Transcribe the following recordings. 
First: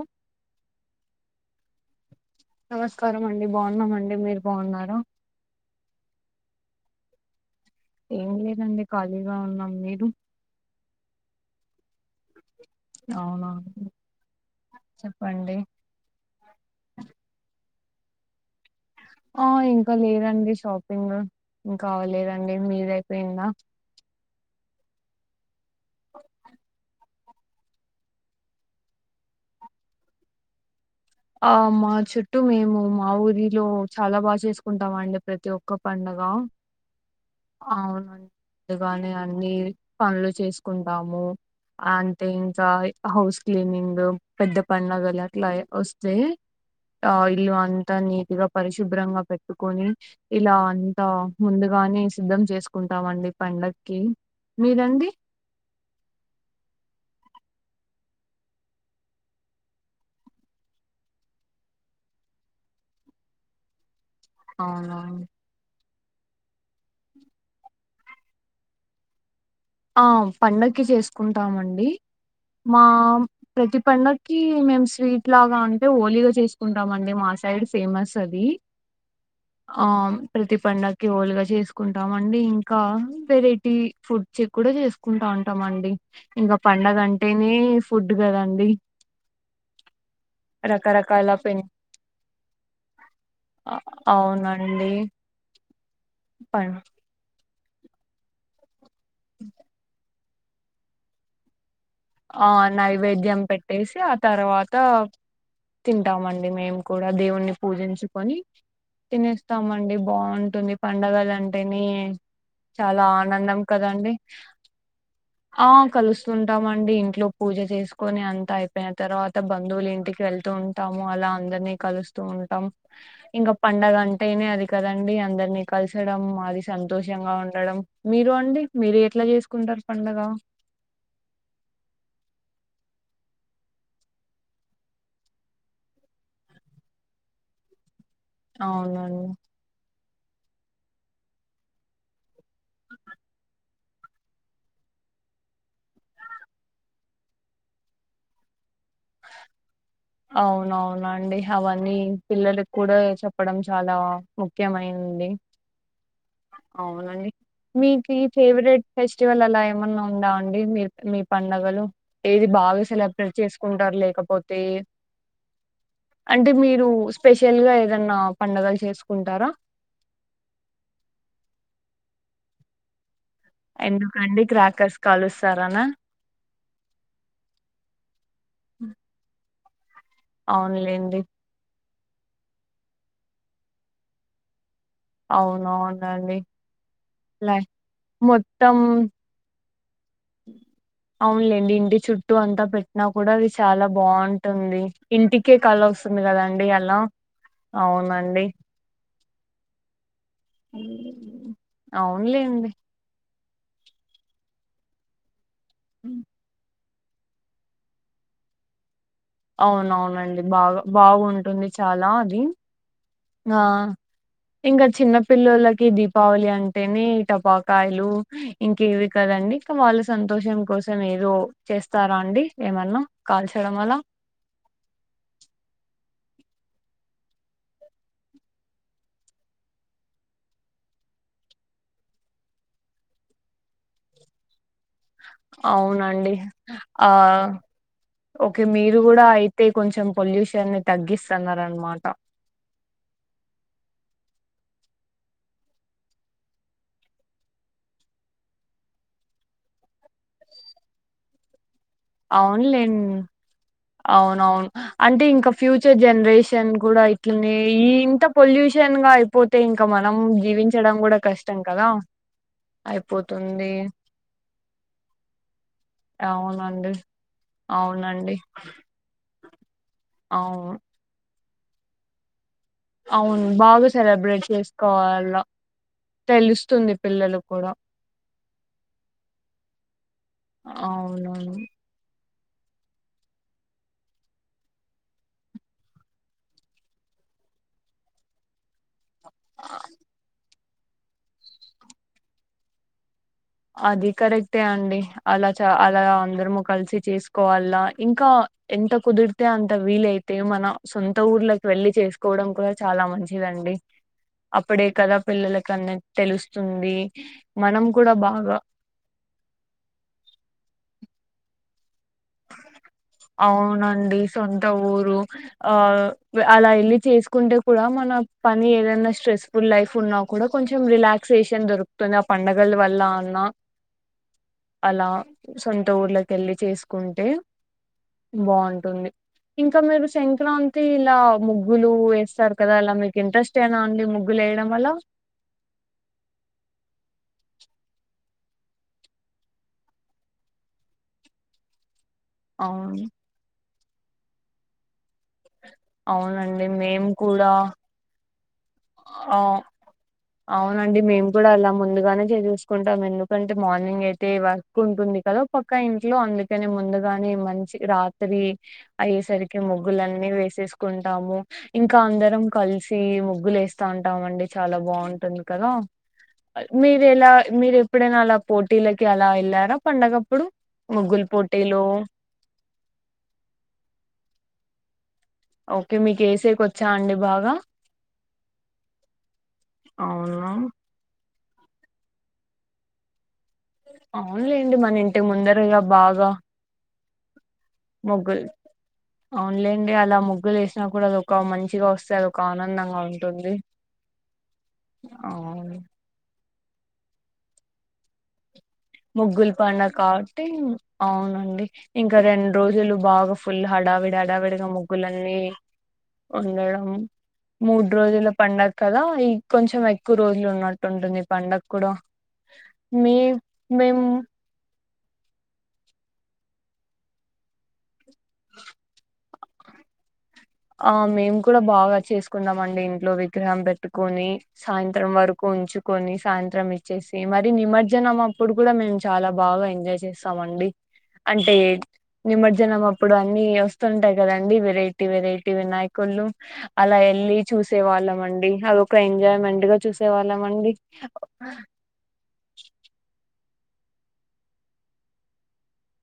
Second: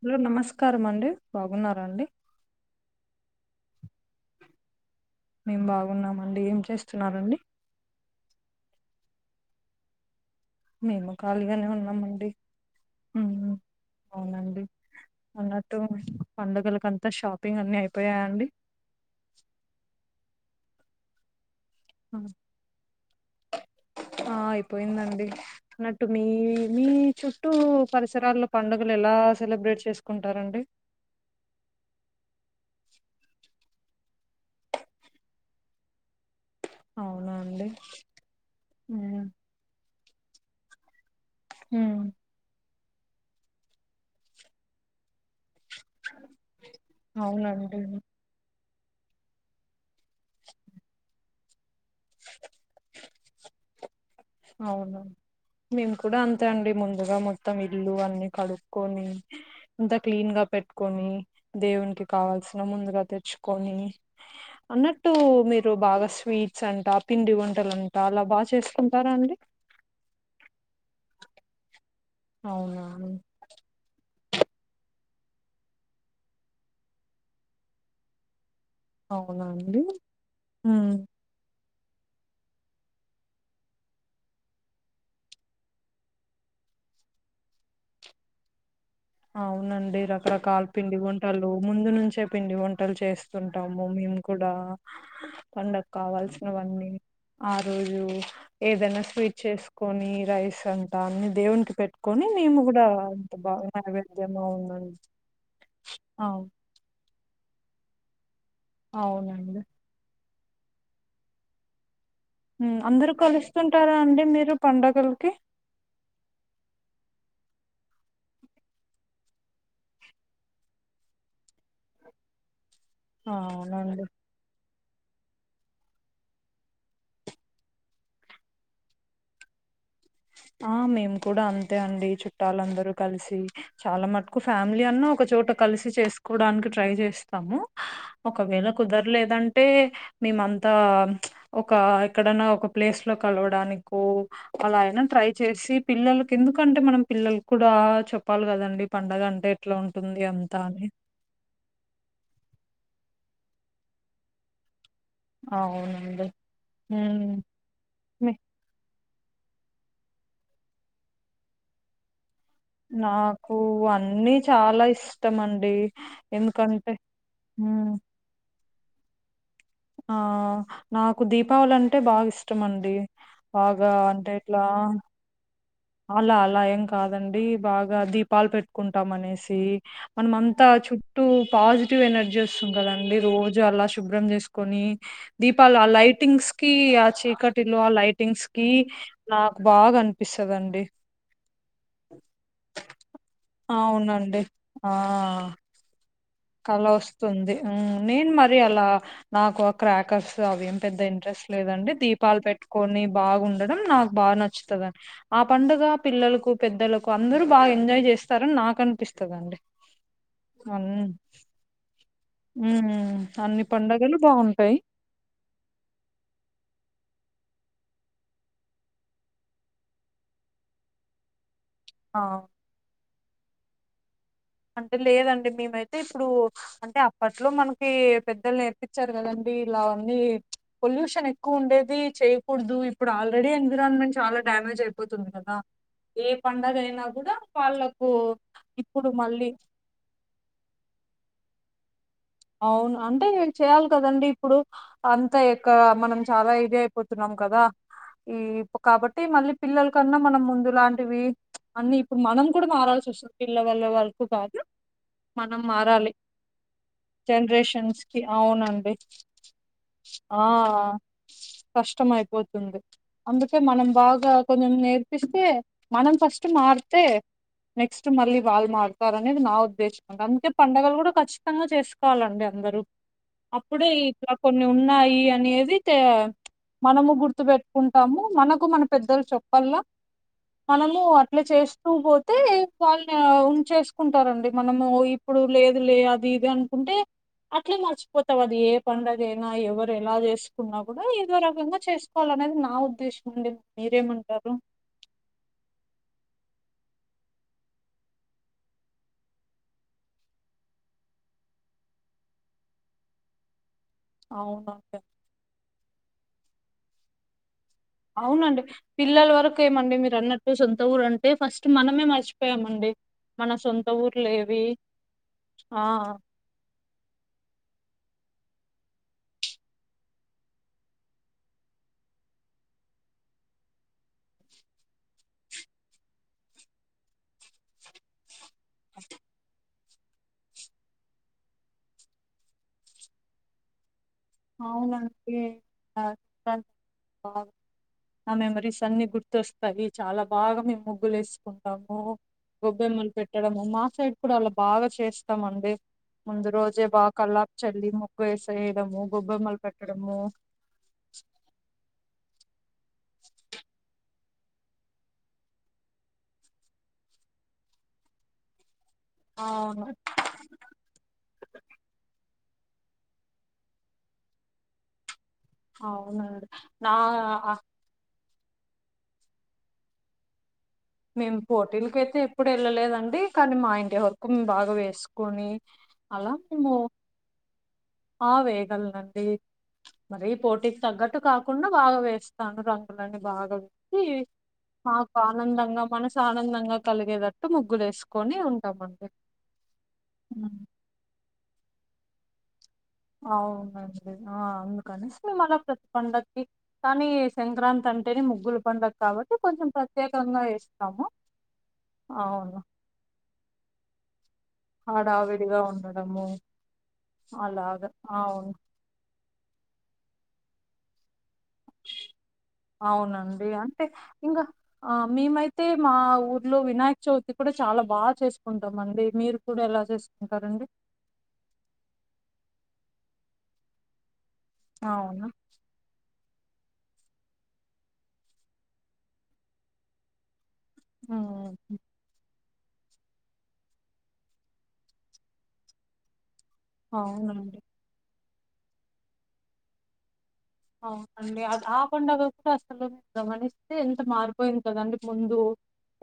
Hello నమస్కారం అండి బాగున్నాండి నమస్కారం అండి బాగున్నామ అండి మీరు బాగున్నార మేం బాగున్నామండి ఏం చేస్తున్నారండి ఏం లేదండి ఖాళీగా ఉన్నాం మీరు మేము ఖాళీగానే ఉన్నామండి అవున ఉమ్, అవునండి అన్నట్టు పండుగలకుంతా షాపింగ్ అన్ని అయిపో పోయా అండి ఆ ఇంకా లేదండి షాపింగ్ ఇంకా అవలేదు అండి మీది అయిపోయిందా ఆ అయిపోయిందండి అన్నట్టు మీ మీ చుట్టూ చుట్టటు పరిసరాల్లో పండుగలు ఎలా సెలబ్రేట్ చేసుకుంటారండి ఆ మా చుట్టూ మేము మా ఊరిలో చాలా బాగా చేసుకుంటాం అండి ప్రతి ఒక్క పడుగ హలో అవునా అండి అవును ముందుగానే ఉమ్, అన్ని పనులు చేసుకుంటాము ఆ ఉమ్, అంటే ఇంకా హౌస్ క్లీనింగ్ పెద్ద పండుగలు అట్లా వస్తే ఆ ఇల్లు అవునండి అంత నీటిగా పరిశుభ్రంగా పెట్టుకొని ఇలా అంతా ముందుగానే సిద్ధం చేసుకుంటామండి పండక్కి అవును మీరండి మేము కూడా అంతే అండి ముందుగా మొత్తం ఇల్లు అన్ని కడుక్కొని అంతా క్లీన్ గా పెట్టుకొని దేవునికి కావాల్సిన ముందుగా తెచ్చుకొని అవునా అన్నట్టు మీరు బాగా స్వీట్స్ అంట పిండి వంటలు అంట అలా బాగా చేసు కుంటారా అండి ఆ పండగకి చేసుకుంటామండి మా అవునా ప్రతి పండక్కి కి మేం స్వీట్ లాగా అంటే ఓలీగా చేసుకుంటాం అండి మా సైడ్ ఫేమస్ అది అవునా అండి అ ప్రతి ఉమ్ పండక్కి ఒలిగ చేసు కుంటాం అండి ఇంకా వెరైటీ ఫుడ్ చెక్ కూడా చేసుకుంటా ఉంటాం అండి ఇంకా పండగ అంటేనే ఫుడ్ కదండి అవునండి రకరకాలు పిండి రకరకాల వంటలు పెన్ ముందు నుంచే పిండి వంటలు అ చేస్తుంటాము మేం కూడా అవునండి పండగ పన్ కావాల్సినవన్నీ ఆ రోజు ఏదన్న స్వీట్ చేసుకొని రైస్ అంటా అన్ని దేవునికి పెట్టు కొని ఆ మేము కూడా అంత నైవేద్యం బాగా పెట్టేసి ఆ నైవేద్యం తర్వాత అవునండి అవు తింటామండి మేము కూడా దేవుణ్ణి పూజించుకొని అవునండి తినేస్తామండి బాగుంటుంది పండగలు అంటేనే ఉమ్, చాలా అందరూ ఆనందం కలుస్తుంటారా కదండి అండి మీరు పండగలకి ఆ కలుస్తుంటాం అండి ఇంట్లో పూజ చేసుకుని అంత అయిపోయిన తర్వాత బంధువులు ఇంటికి వెళ్తూ ఉంటాము అలా అందరినీ కలుస్తూ ఉంటాం ఆ, ఇంకా పడుగ అవునండి అంటేనే అది కదండి అందరినీ కలసడం మాది సంతోషంగా ఉండడం మీరు అండి మీరు ఎట్లా చేసుకుంటారు పండగ ఆ మేము కూడా అం తే అండి చుట్టాలందరూ కలిసి చాలా మటుకు ఫ్యామిలీ అన్నా ఒకచోట కలిసి చేసుకోవడానికి ట్రై చేసినాము ఒకవేళ అవునండి కుదరలేదంటే మేమ అంతా ప్చ్ ఒక ఎక్కడన్నా ఒక ప్లేస్ లో కలవడానికో అలా అయినా ట్రై చేసి పిల్లలకి ఎందుకంటే మనం పిల్లలకి కూడా చెప్పాలి కదండి పండగ అంటే ఎట్లా ఉంటుంది అంతా అని అవునవునండి అవన్నీ పిల్లలకి కూడా చెప్ప చెప్పడం చాలా ముఖ్యమైన అవునండి ఉమ్, అవునండి మీకి మీ- ఫేవరెట్ ఫెస్టివల్ అలా ఏమన్నా ఉందా అండి మీ మీ పండగలో ఏది బాగా సెలబ్రేట్ నాకు చేసుకుంటారు అన్నీ లేకపోతే చాలా ఇష్టం అండి అంటే మీరు ఎందుకంటే స్పెషల్ గా ఉమ్, ఏదన్నా పండుగలు చేసుకుంటారా ఆ నాకు దీపావళి అంటే బాగా ఇష్టం అండి బాగా అంటే ఎందుకండి ఇట్లా క్రాకర్స్ కాలుస్తారనా అలా అలా ఏం కాదండి బాగా దీపాలు పెట్టుకుంటాం అనేసి మనం అంతా అవునులేండి చుట్టూ పాజిటివ్ ఎనర్జీ వస్తుంది కదండి రోజు అలా శుభ్రం చేసుకొని దీపాలు ఆ అవునవునండి లైటింగ్స్ కి ఆ లై చీకటిలో ఆ లైటింగ్స్ కి మొత్తం నాకు బాగా అనిపిస్తుంది కదండి అవున్లేండి ఇంటి చుట్టూ అంతా పెట్టినా కూడా అది చాలా అవునండి బాగుంటుంది ఇంటికే కల వస్తుంది కదండి కలా అలా వస్తుంది నేను అవునండి మరి అలా నాకు క్రాకర్స్ అవేం పెద్ద ఇంట్రెస్ట్ లేదండి దీపాలు అవునులేండి పెట్టుకొని బాగు నాకు బాగా నచ్చుదని ఆ పండుగ పిల్లలకు పెద్ద అందరు బాగా ఎంజాయ్ చేస్తారని నాకు అనిపిస్తుంది అవునవునండి బాగా బాగుంటుంది చాలా అది ఉమ్ ఆ అన్ని పండగలు బాగుంటాయి ఇంగా చిన్న పిల్లులకి దీపావళి అంటే ఎన్ని టపాకాయలు ఇంకేవి కదండి ఇంకా వాళ్ళ సంతోషం కోసం ఏదో చేస్తారా ఆ అండి ఏమన్నా కాల్చడం అలా అంటే లేదండి మేమైతే ఇప్పుడు అంటే అప్పట్లో మనకి పెద్దలు నేర్పించారు కదండి మీర్ లావన్నీ పొల్యూషన్ ఎక్కువ ఉండేది చేయకూడదు ఇప్పుడు ఆల్రెడీ ఎన్విరాన్మెంట్ చాలా డ్యామేజ్ అయిపోంది పోతుంది కదా ఏ అవునండి పండుగ అయినా ఆ గూడా వాళ్ళలకు ఓకే మీరు ఇప్పుడు కూడా మళ్ళీ అయితే కొంచెం పొల్యూషన్ తగ్గిస్త అన్నమాట అవును అంటేం చేయాలి కదండి ఇప్పుడు అంతా ఇక్కడ మనం చాలా ఇది అయిపోతున్నాం కదా ఈ కాబట్టి మళ్ళీ పిల్లల కన్నా మనం ముందు లాంటివి అన్ని ఇప్పుడు మనం కూడా మారాల్సి అవునులేండి వస్తుంది పిల్లల వల్ల అవునవును అంటే ఇంకా ఫ్యూచర్ మారాలి జనరేషన్ గూడా ఇప్పుడా ఇట్లనే ఈ జనరేషన్స్ కి ఇంత అవునండి పొల్యూషన్ గా అయిపోతే ఇంకా మనం ఆ జీవించడం గూడా కష్టం కదా కష్టం అయిపోతుంది అందుకే అయిపోతుంది మనం బాగా కొంచెం నేర్పిస్తే మనం ఫస్ట్ మార్ అవునండి తే అవునండి వాళ్ళు మారతారనేది నా ఉద్దేశం అందుకే అవును పండుగలు గూడా ఖచ్చితంగా చేసుకోవాలండి అందరూ అవును బాగా అప్పుడే ఇట్లా సెలబ్రేట్ కొన్ని ఉన్నాయి చేసుకోవాల అనేది తే తెలుస్తుంది మనము పిల్లలు గుర్తు కూడా పెట్టుకుంటాము మనకు మన పెద్దలు చెప్పలా మనము అట్లా అవునవును చేస్తూ పో తే వాళ్ళు ఉంచేసుకుంటారండి మనము ఇప్పుడు లేదు లే అది ఇది ఉంటే అట్లే మర్చిపోతావు అది ఏ పండుగ అయినా అ- ఎవరు ఎలా జేసు కున్నా గూడా ఏదో రకంగా చేసుకోవాలినేది నా ఉద్దేశం అండి అది మీరేమంటారు కరెక్టే అండి అలా చ అలా అందరము కలిసి చేసుకోవాల ఇంకా ఎంత కుదిరితే అంత వీలైతే మన సొంత ఊర్లకి వెళ్ళి చేసుకోవడం కూడా చాలా మంచిదండి అవునా అప్పుడే కదా పిల్లలకన్ని తెలుస్తుంది మనం కూడా బాగా అండి పిల్లల వరకు ఏమండి మీరు అన్నట్టు సొంత ఊరు అంటే ఫస్ట్ మనమే మర్చిపోయామండి మన సొంత అవునండి ఊర్లు సొంత ఏవి ఊరు ఆ అలా యెళ్ళి చేసుకుంటే కూడా మన పని ఏదైనా ట్రేస్ ఫుల్ లైఫ్ ఉన్నా కూడా కొంచెం రిలాక్సేషన్ దొరుకుతుంది ఆ పండగల వల్ల అన్నా [inaudible] అలా సొంత ఊర్ళ కెళ్ళి చేసు కుంటే బాగుంటుంది ఇంకా మీరు సంక్రాంతి ఇలా ముగ్గులు వేస్తారు కదా ఇలా మీకు ఇంట్రెస్ట్ ఏనా అండి ముగ్గు అవునండి [unintelligible] ఆ మెమరీస్ అన్ని గుర్తొస్తాయి చాలా బాగా మేము ముగ్గులు వేసుకుంటాము అవును గొబ్బెమ్మలు పెట్టడము మా సైడ్ కూడా అలా బాగా చేస్తామండి ముందు అవునండి రోజే మేము బాగా కూడా కల్లాపు చల్లి ముగ్గు వేసేయడము ఆ గొబ్బెమ్మలు పెట్టడము అవునండి మేము గూడా అలా ముందుగానే జేసేసు కుంటాం ఎందుకంటే మార్నింగ్ అయితే వర్క్ ఉంటుంది కదా పక్క ఇంట్లో అందుకని ముందుగాని మంచి రాత్రి అయ్యేసరికి అవును ముగ్గులన్నీ వేసేసుకుంటాము ఇంకా అందరం కలిసి ముగ్గులు యేస్తా ఉంటామండి చాలా బాగుంటుంది కదా అవునండి నా మీరు ఎలా మీరు ఎప్పుడైనా అలా పోటీలకి అలా యెళ్ళారా పండగప్పుడు ముగ్గులు మేము పోటీలు పోటీలకైతే ఎప్పుడు వెళ్ళలేదండి కానీ మా ఇంటి వరకు మేము బాగా వేసు కొని ఓకే మీకు అలా వేసేకి మేము వచ్చా అండి బాగా ఆ వేయగలనండి మరి అవును పోటీకి తగ్గట్టు కాక కుండా బాగా వేస్తాను రంగులని బాగా రుద్ది అవునులేండి మన మాకు ఇంటి ఆనందంగా ముందరగా మనసు బాగా ఆనందంగా కలిగేటట్టు ముగ్గు లేసుకొని ముగ్గులు ఉంటామంతే అవునులేండి అలా ముగ్గులు యేసినా కూడా అది ఒక మంచిగా వస్తది ఒక ఆనంద అవునండి ఆ అందుకనేసి మేమ్ అలా అవును ప్రతిపండకి కానీ సంక్రాంతి అంటేనె. ముగ్గులు ముగ్గుల్ పండుగ కాబట్టి ఏస్తాము. అవునండి ఇంక రెండు అవును రోజులు బాగ ఫుల్ హడావి కొత్తగా ముగ్గులన్నీ హడావిడిగా ఉండడము వండడం మూడ్ అలాగా రోజుల అవును. పండుగ కదా ఈ కొంచెం ఎక్కువ రోజులు ఉన్నట్టుంటుంది పండగ కూడ మీ ఇగ అంతే మేము ఇంగో ఆ మేమైతే మా ఊర్లో వినాయక్ చవితి కూడ చాల బాగా చేసుకుంటాం అండి మీరు కూడా ఎలా చేసు ఆ మేము కూడ బాగా చేసుకుందామండి ఇంట్లో విగ్రహం పెట్టుకొని సాయంత్రం అవునా వరకు ఉంచుకొని సాయంత్రం ఇచ్చేసి మరి నిమర్జనం అప్పుడు కూడ మేము చాల బాగ ఎంజాయ్ చేస్తామ అండి హ్మ్ అంటే నిమర్జనం అప్పుడు అన్ని వస్తుంటాయి కదండి వెరైటీ వెరైటీ టి వినాయకుల్లు అలా వెళ్ళి అవునండి. చూసే వాళ్ళం అండి అదిొ ఒక ఎంజాయ్మెంట్ గా చూసే వాళ్ళ అవునండి అ ఆ పండగ కూడా అసలుమనిస్త అతే ఎంత మారిపోయింది కదండి ముందు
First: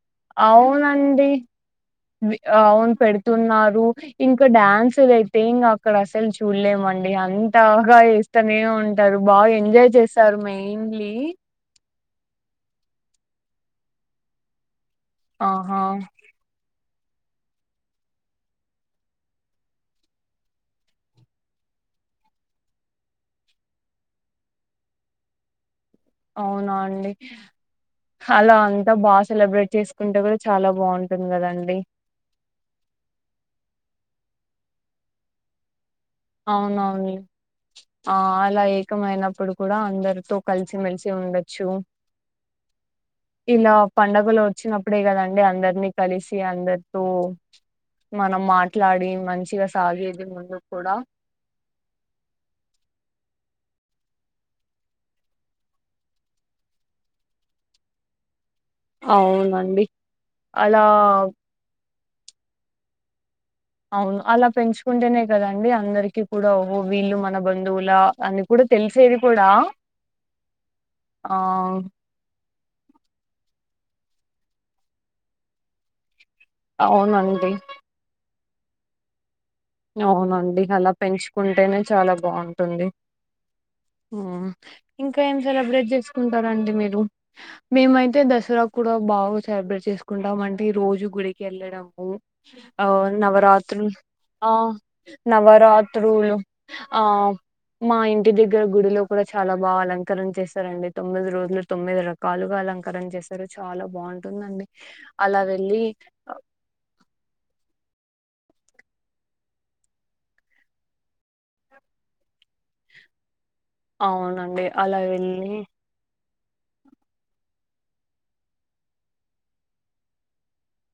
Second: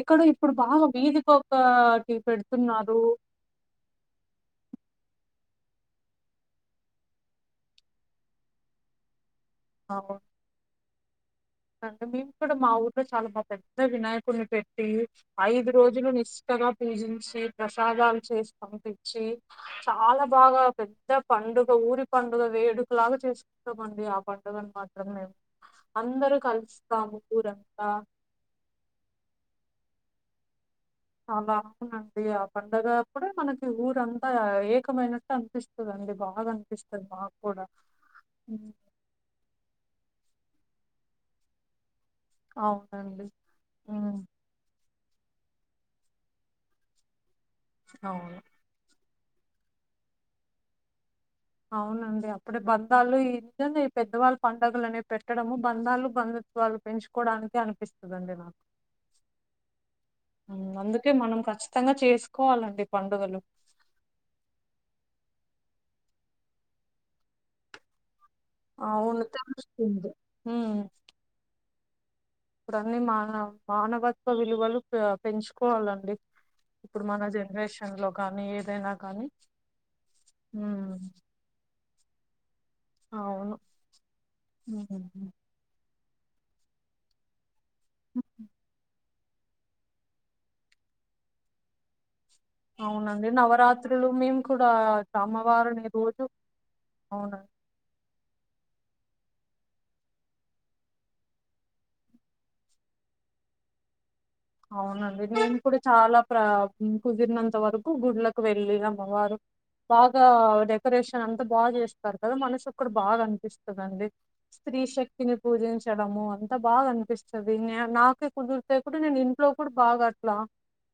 ఎక్కడో ఇప్పుడు బాగా అవునండి వీధికొకటి అవును పెడుతున్నారు. పెడుతున్నారు ఇంక డ్యాన్స్ వే తేంగా అక్కడ అసలు చూడ్లేమండి అంతగా వేస్తనే ఉంటారు బాగాఎంజాయ్ చేస్తారు మెయిన్లీ మేమ్ కూడ మా ఊర్లో చాల బా పెద్ద వినాయకుడ్ని పెట్టి ఐదు ఆహా రోజులు నిష్టగా పూజించి ప్రసాదాలు చేసి పనిపించి చాల బాగ పెద్ద పండుగ ఊరి పండుగ వేడుకలాగ చేసుకుంటామండి ఆ పండుగని మాత్రం మేము అం అవునా అండి అలా అంత బాగ సెలబ్రేట్ చేసుకుంటే కూడ చాలా బాగుంటుంది అలా కదండి అవునండి ఆ పండగప్పుడు మనకి ఊరంతా ఏకమైనట్టు అనిపిస్తు అవున్ అవుని ఆ అలా ఉమ్, ఏకమైనప్పుడు కూడ అందరితో కలిసిమెలిసి ఉండొచ్చు అవునండి ఇలా ఉమ్ పండగలు వచ్చినప్ అప్పుడే కదండి అందరినీ కలిసి అందరితో అవును మనం మాట్లాడి మంచిగ సాగేది ముందు కూడా అవునండి అప్పుడే బంధాలు ఇ పెద్దవాళ్ళు పండుగలనేవి పెట్టడము బంధాలు బందు త్వాలు పెంచుకోవడానికె అనిపిస్తదడి నాకు అవునండి అలా అందుకే మనం ఖచ్చితంగా చేసుకోవాలండి పండుగలు అవును అల పెంచుకుంటేనే కదండి అందరికి కూడ ఓహో వీళ్ళు మన బంధువుల అని కూడ తెలిసేది అవును. కూడ తెలుస్తుంది. ఆ ఇప్పుడన్ని మాన మానవత్వ విలువలు పెంచుకోవాలండి ఇప్పుడు మన అవునండి జెన్రేషన్ లో కానీ ఏదైన కానీ అవునండి అల హ్మ్. పెంచుకుంటేనే చాల బావుంటుంది అవును. హుహుహు. ఇంకేం సెలబ్రేట్ చేసు కుంటారండి మీరు మేమయితే దసరా కూడ బాగ సెలబ్రేట్ చేసుకుంటాం అండి రోజు గుడికి వెళ్ళడము ఆ అవునండి. నవరాత్రులు మేము అ కూడా అమ్మవారిని రోజు నవరాత్రులు ఆ అవునండి. మ మా ఇంటి దెగ్గర గుడిలో కూడ చాలా బాగ అలంకారం చేశారండి తొమ్మిది రోజులు తొమ్మిది రకాలుగా అలంకర ణ చేశరు చాల బా అవునండి నేను కూడ చాలా ప్ర కుదిరినంత వర కు గుళ్లకు వెళ్లి అమ్మవారు బాగా డెకరేషన్ అంతా బాగ చేస్తారు కదా మనసక్కడ బా అనిపిస్త స్తుంది అవునండి స్త్రీ అలా శక్తిని వెళ్ళి పూజించడము అంత బాగ అనిపిస్తది న నాకే కుదిరితే కూడా నేను ఇంట్లో కూడ బాగ అట్లా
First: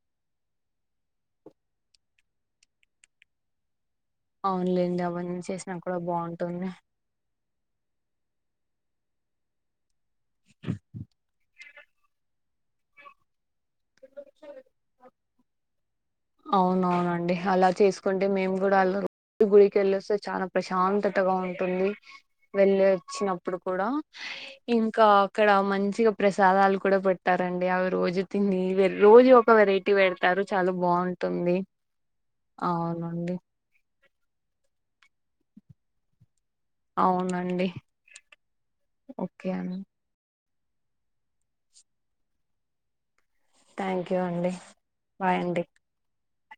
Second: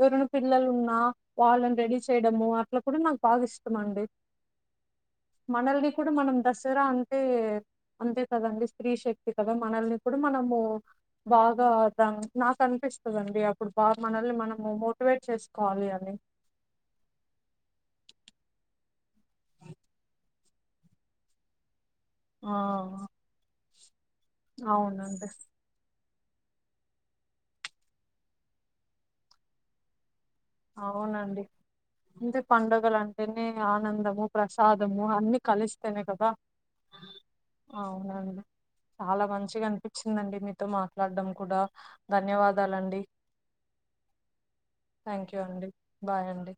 ఎవరైన పిల్లలు ఉన్నా వాళ్ళని రెడీ చేయడము అట్ల కూడ నాకు బాగ ఇష్టం అండి అవునులేండి అవన్నీ చేసినా మనల్ని కూడా కూడ మనం బాగుంటుంది దసరా అంటే అంతే కదండి స్త్రీ శక్తి కదా మనల్ని కూడ మనము బాగా నాకు అనిపిస్తదండి అప్పుడు బా మనల్ని మనము మోటివేట్ చేసుకోవాలి అని అవునవునండి అలా చేసుకుంటే మేము కూడ గుడికెళ్ళొస్తే చాన ప్రశాంతతగా ఉంటుంది, ఆ వెళ్ళ వచ్చినప్పుడు కూడా ఇంకా అవునండి అక్కడ మంచిగా ప్రసాదాలు కూడా పెడ్తారండి, అవి రోజు తినీ వీరు రోజు ఒక వెరైటీ వేడ్ అవునండి అంతే అవునండి పండగలంటేనే ఆనందము. ప్రసాదము అన్ని కలిస్తేనే కదా. అవునండి అవునండి చాలా ఓకే మంచిగా అండి అనిపించిందండి, మిక్ మీతో మాట్లాడం కూడా ధన్యవాదాలండి. థాంక్యూ అండి. థ్యాంక్యూ అండి, బాయ్ అండి.